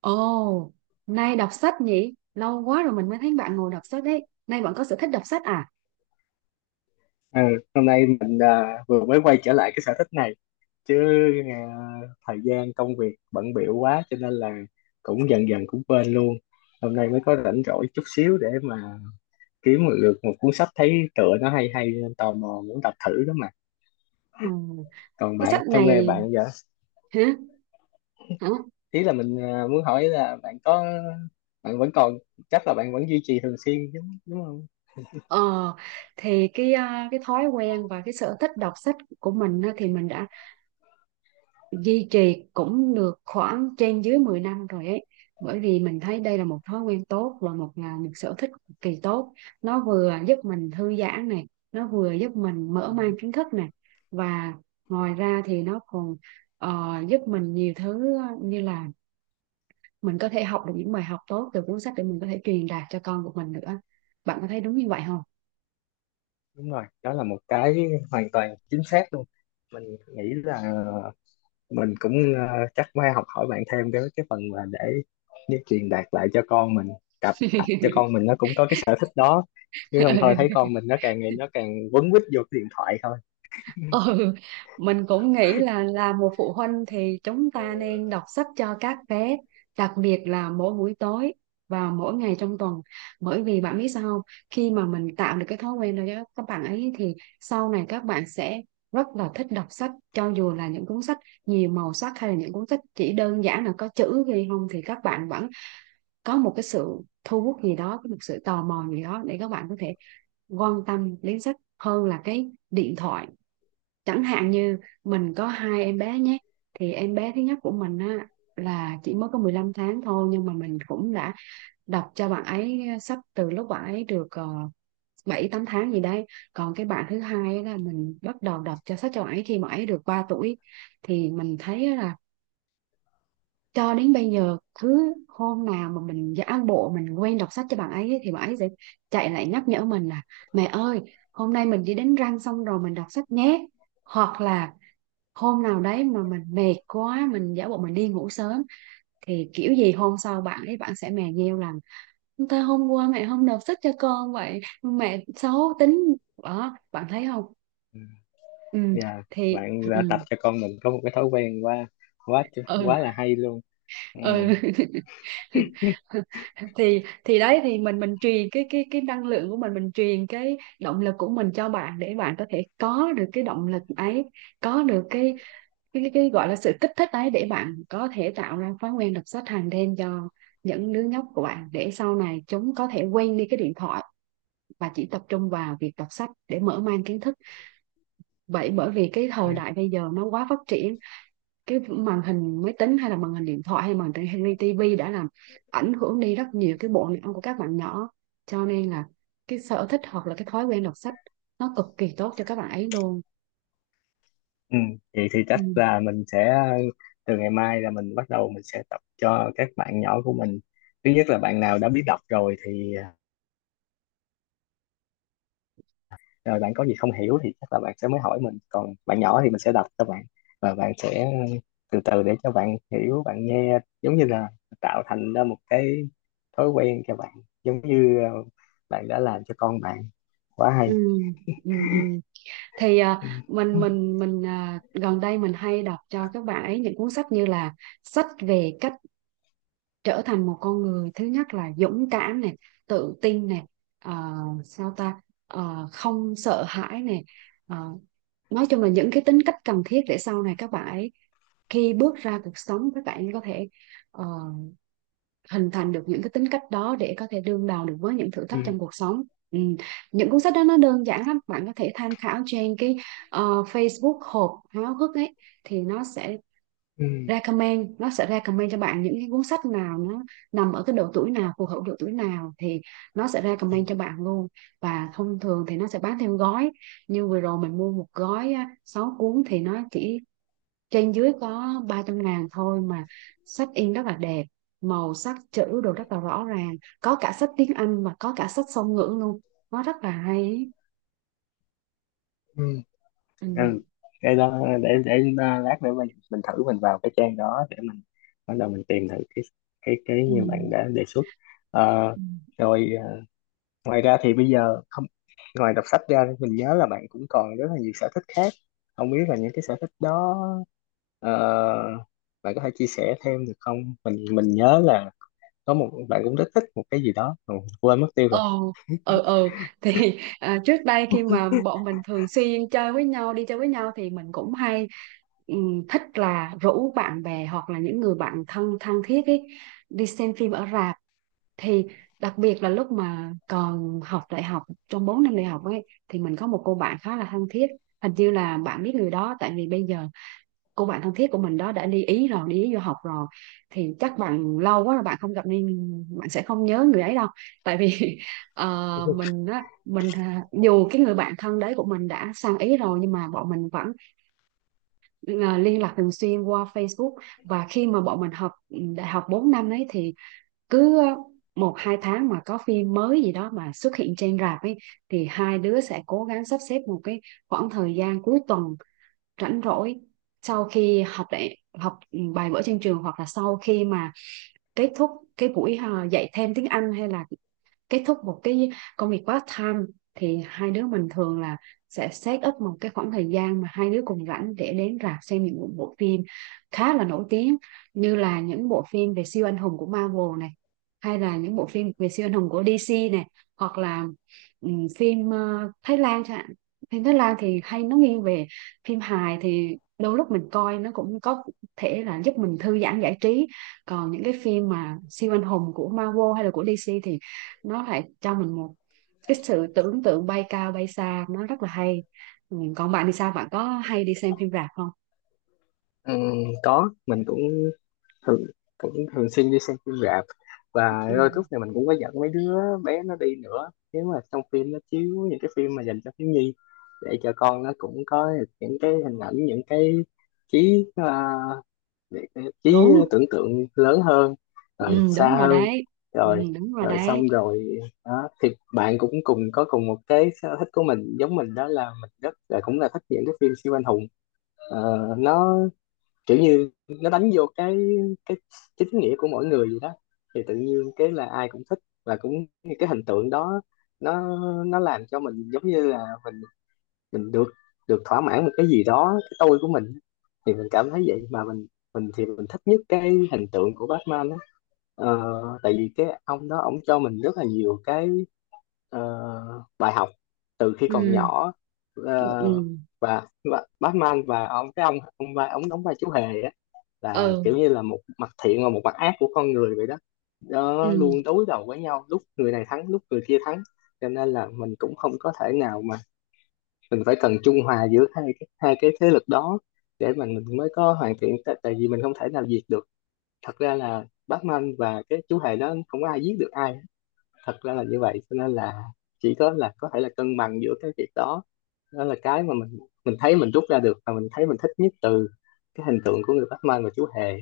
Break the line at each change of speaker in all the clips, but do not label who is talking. Ồ, nay đọc sách nhỉ? Lâu quá rồi mình mới thấy bạn ngồi đọc sách đấy. Nay bạn có sở thích đọc sách à?
Ờ, hôm nay mình vừa mới quay trở lại cái sở thích này chứ à, thời gian công việc bận bịu quá cho nên là cũng dần dần cũng quên luôn. Hôm nay mới có rảnh rỗi chút xíu để mà kiếm một lượt một cuốn sách thấy tựa nó hay hay nên tò mò muốn đọc thử đó mà.
Ừ.
Còn
Cái
bạn
sách
hôm nay
này
bạn giờ
hả? Hả?
ý là mình muốn hỏi là bạn có bạn vẫn còn chắc là bạn vẫn duy trì thường xuyên đúng đúng không?
Ờ, thì cái thói quen và cái sở thích đọc sách của mình á, thì mình đã duy trì cũng được khoảng trên dưới 10 năm rồi ấy. Bởi vì mình thấy đây là một thói quen tốt và là một sở thích cực kỳ tốt. Nó vừa giúp mình thư giãn này, nó vừa giúp mình mở mang kiến thức này, và ngoài ra thì nó còn giúp mình nhiều thứ, như là mình có thể học được những bài học tốt từ cuốn sách để mình có thể truyền đạt cho con của mình nữa. Bạn có thấy đúng như vậy không?
Đúng rồi, đó là một hoàn toàn chính xác luôn. Mình nghĩ là mình cũng chắc phải học hỏi bạn thêm cái phần mà để truyền đạt lại cho con mình, cặp cặp cho con mình nó cũng có cái sở thích đó, chứ không thôi thấy
Ừ.
con mình nó càng ngày nó càng quấn quýt vô cái điện thoại thôi.
Ừ, mình cũng nghĩ là một phụ huynh thì chúng ta nên đọc sách cho các bé, đặc biệt là mỗi buổi tối và mỗi ngày trong tuần. Bởi vì bạn biết sao không? Khi mà mình tạo được cái thói quen đó cho các bạn ấy thì sau này các bạn sẽ rất là thích đọc sách, cho dù là những cuốn sách nhiều màu sắc hay là những cuốn sách chỉ đơn giản là có chữ ghi không, thì các bạn vẫn có một cái sự thu hút gì đó, có một sự tò mò gì đó để các bạn có thể quan tâm đến sách hơn là cái điện thoại. Chẳng hạn như mình có hai em bé nhé, thì em bé thứ nhất của mình á là chỉ mới có 15 tháng thôi, nhưng mà mình cũng đã đọc cho bạn ấy sách từ lúc bạn ấy được uh, 7 8 tháng gì đấy. Còn cái bạn thứ hai á là mình bắt đầu đọc cho sách cho bạn ấy khi mà ấy được 3 tuổi, thì mình thấy là cho đến bây giờ cứ hôm nào mà mình giả bộ mình quên đọc sách cho bạn ấy ấy, thì bạn ấy sẽ chạy lại nhắc nhở mình là mẹ ơi, hôm nay mình đi đánh răng xong rồi mình đọc sách nhé. Hoặc là hôm nào đấy mà mình mệt quá mình giả bộ mình đi ngủ sớm, thì kiểu gì hôm sau bạn sẽ mè nheo rằng ta hôm qua mẹ không nộp sách cho con, vậy mẹ xấu tính. Đó, bạn thấy không?
Ừ.
Ừ
Dạ,
thì
bạn đã
ừ,
tập cho con mình có một cái thói quen quá quá
ừ,
quá là hay luôn. Ừ.
ừ. Thì đấy, thì mình truyền cái năng lượng của mình truyền cái động lực của mình cho bạn để bạn có thể có được cái động lực ấy, có được cái gọi là sự kích thích ấy để bạn có thể tạo ra thói quen đọc sách hàng đêm cho những đứa nhóc của bạn để sau này chúng có thể quên đi cái điện thoại và chỉ tập trung vào việc đọc sách để mở mang kiến thức. Vậy bởi vì cái thời đại bây giờ nó quá phát triển, cái màn hình máy tính hay là màn hình điện thoại hay màn hình tivi đã làm ảnh hưởng đi rất nhiều cái bộ não của các bạn nhỏ, cho nên là cái sở thích hoặc là cái thói quen đọc sách nó cực kỳ tốt cho các bạn ấy luôn.
Ừ. Vậy thì
Ừ,
chắc là mình sẽ từ ngày mai là mình bắt đầu mình sẽ tập cho các bạn nhỏ của mình. Thứ nhất là bạn nào đã biết đọc rồi thì rồi bạn có gì không hiểu thì chắc là bạn sẽ mới hỏi mình, còn bạn nhỏ thì mình sẽ đọc cho bạn và bạn sẽ từ từ, để cho bạn hiểu bạn nghe, giống như là tạo thành ra một cái thói quen cho bạn, giống như bạn đã làm cho con bạn. Quá
ừ,
hay.
ừ, ừ. thì à,
Ừ.
mình mình mình à, gần đây mình hay đọc cho các bạn ấy những cuốn sách như là sách về cách trở thành một con người thứ nhất là dũng cảm này, tự tin này, ờ, sao ta, không sợ hãi này, Ờ, nói chung là những cái tính cách cần thiết để sau này các bạn ấy khi bước ra cuộc sống các bạn ấy có thể ờ, hình thành được những cái tính cách đó để có thể đương đầu được với những thử
Ừ.
thách trong cuộc sống. Ừ. Những cuốn sách đó nó đơn giản lắm, bạn có thể tham khảo trên cái Facebook hộp háo hức ấy, thì nó sẽ
Ừ.
recommend, cho bạn những cái cuốn sách nào nó nằm ở cái độ tuổi nào phù hợp, độ tuổi nào thì nó sẽ recommend cho bạn luôn. Và thông thường thì nó sẽ bán theo gói, như vừa rồi mình mua một gói á, 6 cuốn thì nó chỉ trên dưới có 300.000 thôi mà. Sách in rất là đẹp, màu sắc chữ đồ rất là rõ ràng, có cả sách tiếng Anh và có cả sách song ngữ luôn. Nó rất là hay ý.
Ừ.
Ừ.
Ừ. Cái đó để lát nữa mình thử mình vào cái trang đó để mình bắt đầu mình tìm thử cái
Ừ.
như bạn đã đề xuất. Ờ,
Ừ.
rồi. Ngoài ra thì bây giờ không ngoài đọc sách ra mình nhớ là bạn cũng còn rất là nhiều sở thích khác, không biết là những cái sở thích đó ờ, bạn có thể chia sẻ thêm được không? Mình nhớ là có một bạn cũng rất thích một cái gì đó mà quên mất tiêu
Ồ,
rồi.
ừ, ừ. Thì trước đây khi mà bọn mình thường xuyên chơi với nhau, đi chơi với nhau thì mình cũng hay thích là rủ bạn bè hoặc là những người bạn thân thân thiết ấy đi xem phim ở rạp. Thì đặc biệt là lúc mà còn học đại học, trong 4 năm đại học ấy thì mình có một cô bạn khá là thân thiết, hình như là bạn biết người đó, tại vì bây giờ cô bạn thân thiết của mình đó đã đi Ý du học rồi, thì chắc bạn lâu quá là bạn không gặp nên bạn sẽ không nhớ người ấy đâu. Tại vì ờ, mình á mình à, dù cái người bạn thân đấy của mình đã sang Ý rồi nhưng mà bọn mình vẫn liên lạc thường xuyên qua Facebook. Và khi mà bọn mình học đại học 4 năm ấy thì cứ một hai tháng mà có phim mới gì đó mà xuất hiện trên rạp ấy, thì hai đứa sẽ cố gắng sắp xếp một cái khoảng thời gian cuối tuần rảnh rỗi sau khi học đại học bài vở trên trường hoặc là sau khi mà kết thúc cái buổi dạy thêm tiếng Anh hay là kết thúc một cái công việc part time, thì hai đứa mình thường là sẽ set up một cái khoảng thời gian mà hai đứa cùng rảnh để đến rạp xem những bộ phim khá là nổi tiếng như là những bộ phim về siêu anh hùng của Marvel này hay là những bộ phim về siêu anh hùng của DC này, hoặc là phim Thái Lan chẳng hạn. Phim Thái Lan thì hay nó nghiêng về phim hài, thì đôi lúc mình coi nó cũng có thể là giúp mình thư giãn giải trí. Còn những cái phim mà siêu anh hùng của Marvel hay là của DC thì nó lại cho mình một cái sự tưởng tượng bay cao bay xa, nó rất là hay. Ừ. Còn bạn thì sao, bạn có hay đi xem phim rạp không?
Ừ, có, mình cũng thường, cũng thường xuyên đi xem phim rạp, và
Ừ.
đôi lúc này mình cũng có dẫn mấy đứa bé nó đi nữa nếu mà trong phim nó chiếu những cái phim mà dành cho thiếu nhi, để cho con nó cũng có những cái hình ảnh, những cái trí à, để cái trí
Đúng.
tưởng tượng lớn hơn rồi
Ừ, đúng
xa
rồi
hơn.
đấy. Ừ,
Rồi.
đúng rồi
Rồi
đấy.
xong rồi. Đó thì bạn cũng cùng có cùng một cái sở thích của mình, giống mình, đó là mình rất là cũng là thích những cái phim siêu anh hùng. Ờ, nó kiểu như nó đánh vô cái chính nghĩa của mỗi người vậy đó, thì tự nhiên cái là ai cũng thích và cũng như cái hình tượng đó. Nó nó làm cho mình giống như là mình mình được được thỏa mãn một cái gì đó, cái tôi của mình, thì mình cảm thấy vậy. Mà mình thích nhất cái hình tượng của Batman á. Ờ, tại vì cái ông đó ông cho mình rất là nhiều cái ờ, bài học từ khi còn
Ừ.
nhỏ. Ờ,
Ừ.
và, và Batman và ông cái ông vai- ông đóng vai chú hề, là
Ừ,
kiểu như là một mặt thiện và một mặt ác của con người vậy đó.
ừ.
Nó luôn đối đầu với nhau, lúc người này thắng lúc người kia thắng, cho nên là mình cũng không có thể nào mà mình phải cần trung hòa giữa hai cái thế lực đó để mà mình mới có hoàn thiện. Tại tại vì mình không thể nào diệt được, thật ra là Batman và cái chú hề đó không có ai giết được ai, thật ra là như vậy. Cho nên là chỉ có là có thể là cân bằng giữa cái việc đó. Đó là cái mà mình thấy mình rút ra được và mình thấy mình thích nhất từ cái hình tượng của người Batman và chú hề.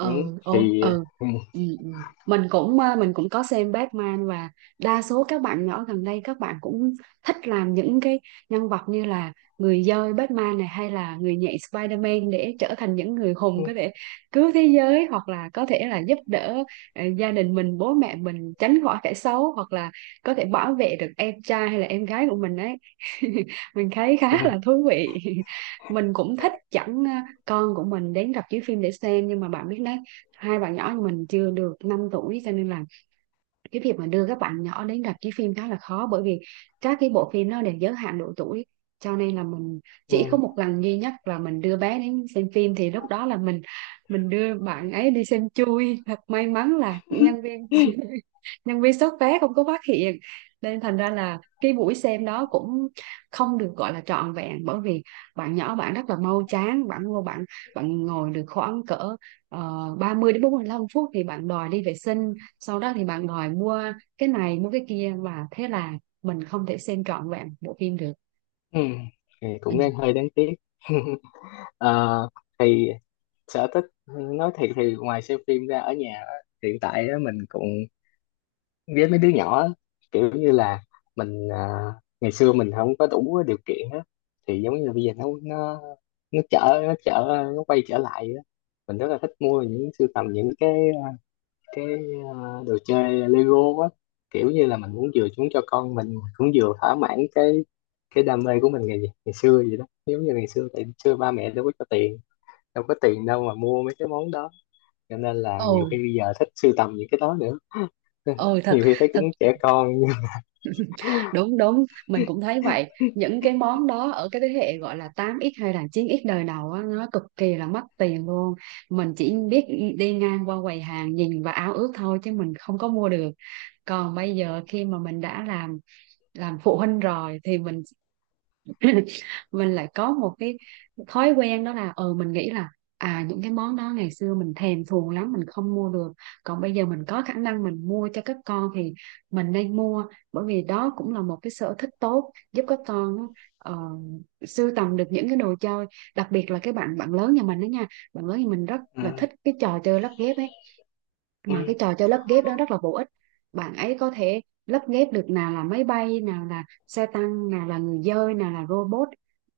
Ừ,
ô,
thì
ừ,
ừ,
ừ, ừ. Mình cũng có xem Batman, và đa số các bạn nhỏ gần đây các bạn cũng thích làm những cái nhân vật như là người dơi Batman này hay là người nhện Spider-Man để trở thành những người
ừ,
hùng có thể cứu thế giới hoặc là có thể là giúp đỡ gia đình mình, bố mẹ mình tránh khỏi kẻ xấu, hoặc là có thể bảo vệ được em trai hay là em gái của mình ấy. Mình thấy khá là thú vị. Mình cũng thích chẳng con của mình đến rạp chiếu phim để xem, nhưng mà bạn biết đấy, hai bạn nhỏ của mình chưa được 5 tuổi cho nên là cái việc mà đưa các bạn nhỏ đến rạp chiếu phim khá là khó. Bởi vì các cái bộ phim nó đều giới hạn độ tuổi, cho nên là mình chỉ
ừ,
có một lần duy nhất là mình đưa bé đến xem phim thì lúc đó là mình đưa bạn ấy đi xem chui. Thật may mắn là nhân viên soát vé không có phát hiện, nên thành ra là cái buổi xem đó cũng không được gọi là trọn vẹn, bởi vì bạn nhỏ bạn rất là mau chán, bạn ngồi được khoảng cỡ 30 đến 45 phút thì bạn đòi đi vệ sinh, sau đó thì bạn đòi mua cái này mua cái kia, và thế là mình không thể xem trọn vẹn bộ phim được.
ừ, thì
Ừ.
cũng đang hơi đáng tiếc. Ờ, thì sở thích nói thiệt thì ngoài xem phim ra ở nhà á, hiện tại á, mình cũng với mấy đứa nhỏ á, kiểu như là mình ngày xưa mình không có đủ điều kiện á, thì giống như là bây giờ nó trở nó trở nó quay trở lại á. Mình rất là thích mua những sưu tầm những cái đồ chơi Lego á, kiểu như là mình muốn vừa chúng cho con mình mà cũng vừa thỏa mãn cái đam mê của mình ngày ngày xưa vậy đó, giống như ngày xưa tại xưa ba mẹ đâu có cho tiền, đâu có tiền đâu mà mua mấy cái món đó, cho nên là
Ồ,
nhiều khi bây giờ thích sưu tầm những cái đó nữa.
ừ, thật
Nhiều khi thấy cũng
thật.
trẻ con.
Đúng đúng, mình cũng thấy vậy. Những cái món đó ở cái thế hệ gọi là 8x hay là 9x đời đầu á, nó cực kỳ là mất tiền luôn. Mình chỉ biết đi ngang qua quầy hàng nhìn và ao ước thôi chứ mình không có mua được. Còn bây giờ khi mà mình đã làm phụ huynh rồi thì mình mình lại có một cái thói quen, đó là mình nghĩ là những cái món đó ngày xưa mình thèm thuồng lắm mình không mua được, còn bây giờ mình có khả năng mình mua cho các con thì mình nên mua. Bởi vì đó cũng là một cái sở thích tốt giúp các con ờ, sưu tầm được những cái đồ chơi. Đặc biệt là cái bạn bạn lớn nhà mình đó nha, bạn lớn nhà mình rất là
Ừ.
thích cái trò chơi lắp ghép ấy,
Ừ.
mà cái trò chơi lắp ghép đó rất là bổ ích. Bạn ấy có thể lắp ghép được nào là máy bay, nào là xe tăng, nào là người dơi, nào là robot,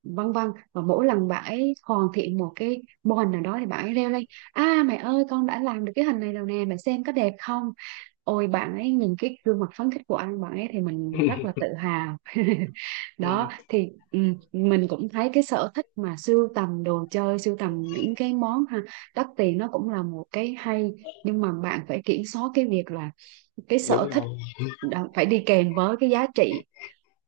vân vân. Và mỗi lần bạn ấy hoàn thiện một cái mô hình nào đó thì bạn ấy reo lên: à mẹ ơi, con đã làm được cái hình này rồi nè, mẹ xem có đẹp không. Ôi, bạn ấy nhìn cái gương mặt phấn khích của anh bạn ấy thì mình rất là tự hào.
Ừ,
Đó, thì mình cũng thấy cái sở thích mà sưu tầm đồ chơi, sưu tầm những cái món ha đắt tiền, nó cũng là một cái hay. Nhưng mà bạn phải kiểm soát cái việc là cái sở
đúng
thích
rồi.
phải đi kèm với cái giá trị.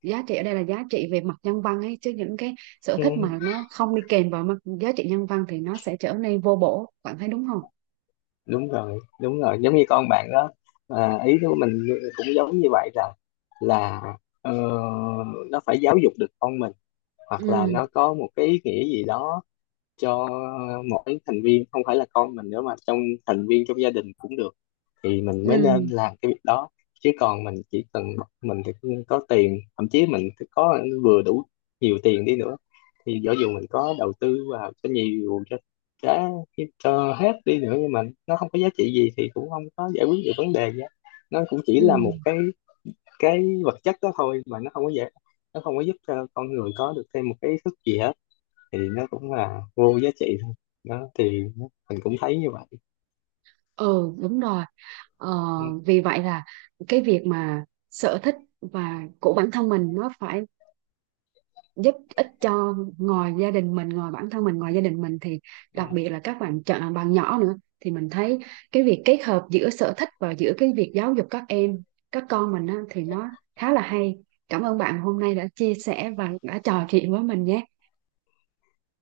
Giá trị ở đây là giá trị về mặt nhân văn ấy, chứ những cái sở
Ừ,
thích mà nó không đi kèm vào mặt giá trị nhân văn thì nó sẽ trở nên vô bổ, bạn thấy đúng không?
đúng rồi, đúng rồi, giống như con bạn đó. Ý của mình cũng giống như vậy, là ờ, nó phải giáo dục được con mình hoặc là nó
Ừ,
có một cái ý nghĩa gì đó cho mỗi thành viên, không phải là con mình nữa mà thành viên trong gia đình cũng được, thì mình mới
ừ,
nên làm cái việc đó. Chứ còn mình chỉ cần mình thì có tiền, thậm chí mình có vừa đủ nhiều tiền đi nữa, thì dẫu dù mình có đầu tư vào cho nhiều đã cho hết đi nữa nhưng mà nó không có giá trị gì thì cũng không có giải quyết được vấn đề gì hết. Nó cũng chỉ
ừ,
là một cái vật chất đó thôi, mà nó không có giúp cho con người có được thêm một cái ý thức gì hết, thì nó cũng là vô giá trị thôi. Đó thì mình cũng thấy như vậy.
ừ, đúng rồi. ờ,
Ừ.
vì vậy là cái việc mà sở thích và của bản thân mình nó phải giúp ích cho ngoài gia đình mình, ngoài bản thân mình, ngoài gia đình mình thì
Ừ.
đặc biệt là các bạn chọn bạn nhỏ nữa. Thì mình thấy cái việc kết hợp giữa sở thích và giữa cái việc giáo dục các em, các con mình á, thì nó khá là hay. Cảm ơn bạn hôm nay đã chia sẻ và đã trò chuyện với mình nhé.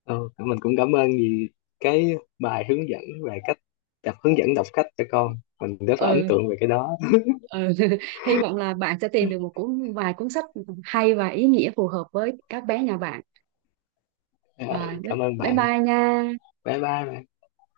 Ừ, mình cũng cảm ơn vì cái bài hướng dẫn về cách hướng dẫn đọc sách cho con mình, rất là ấn
Ừ,
tượng về cái đó.
ừ. Hy vọng là bạn sẽ tìm được một cuốn vài cuốn sách hay và ý nghĩa phù hợp với các bé nhà bạn.
Rồi,
à,
cảm ơn
bye
bạn.
bye nha
Bye bye bạn.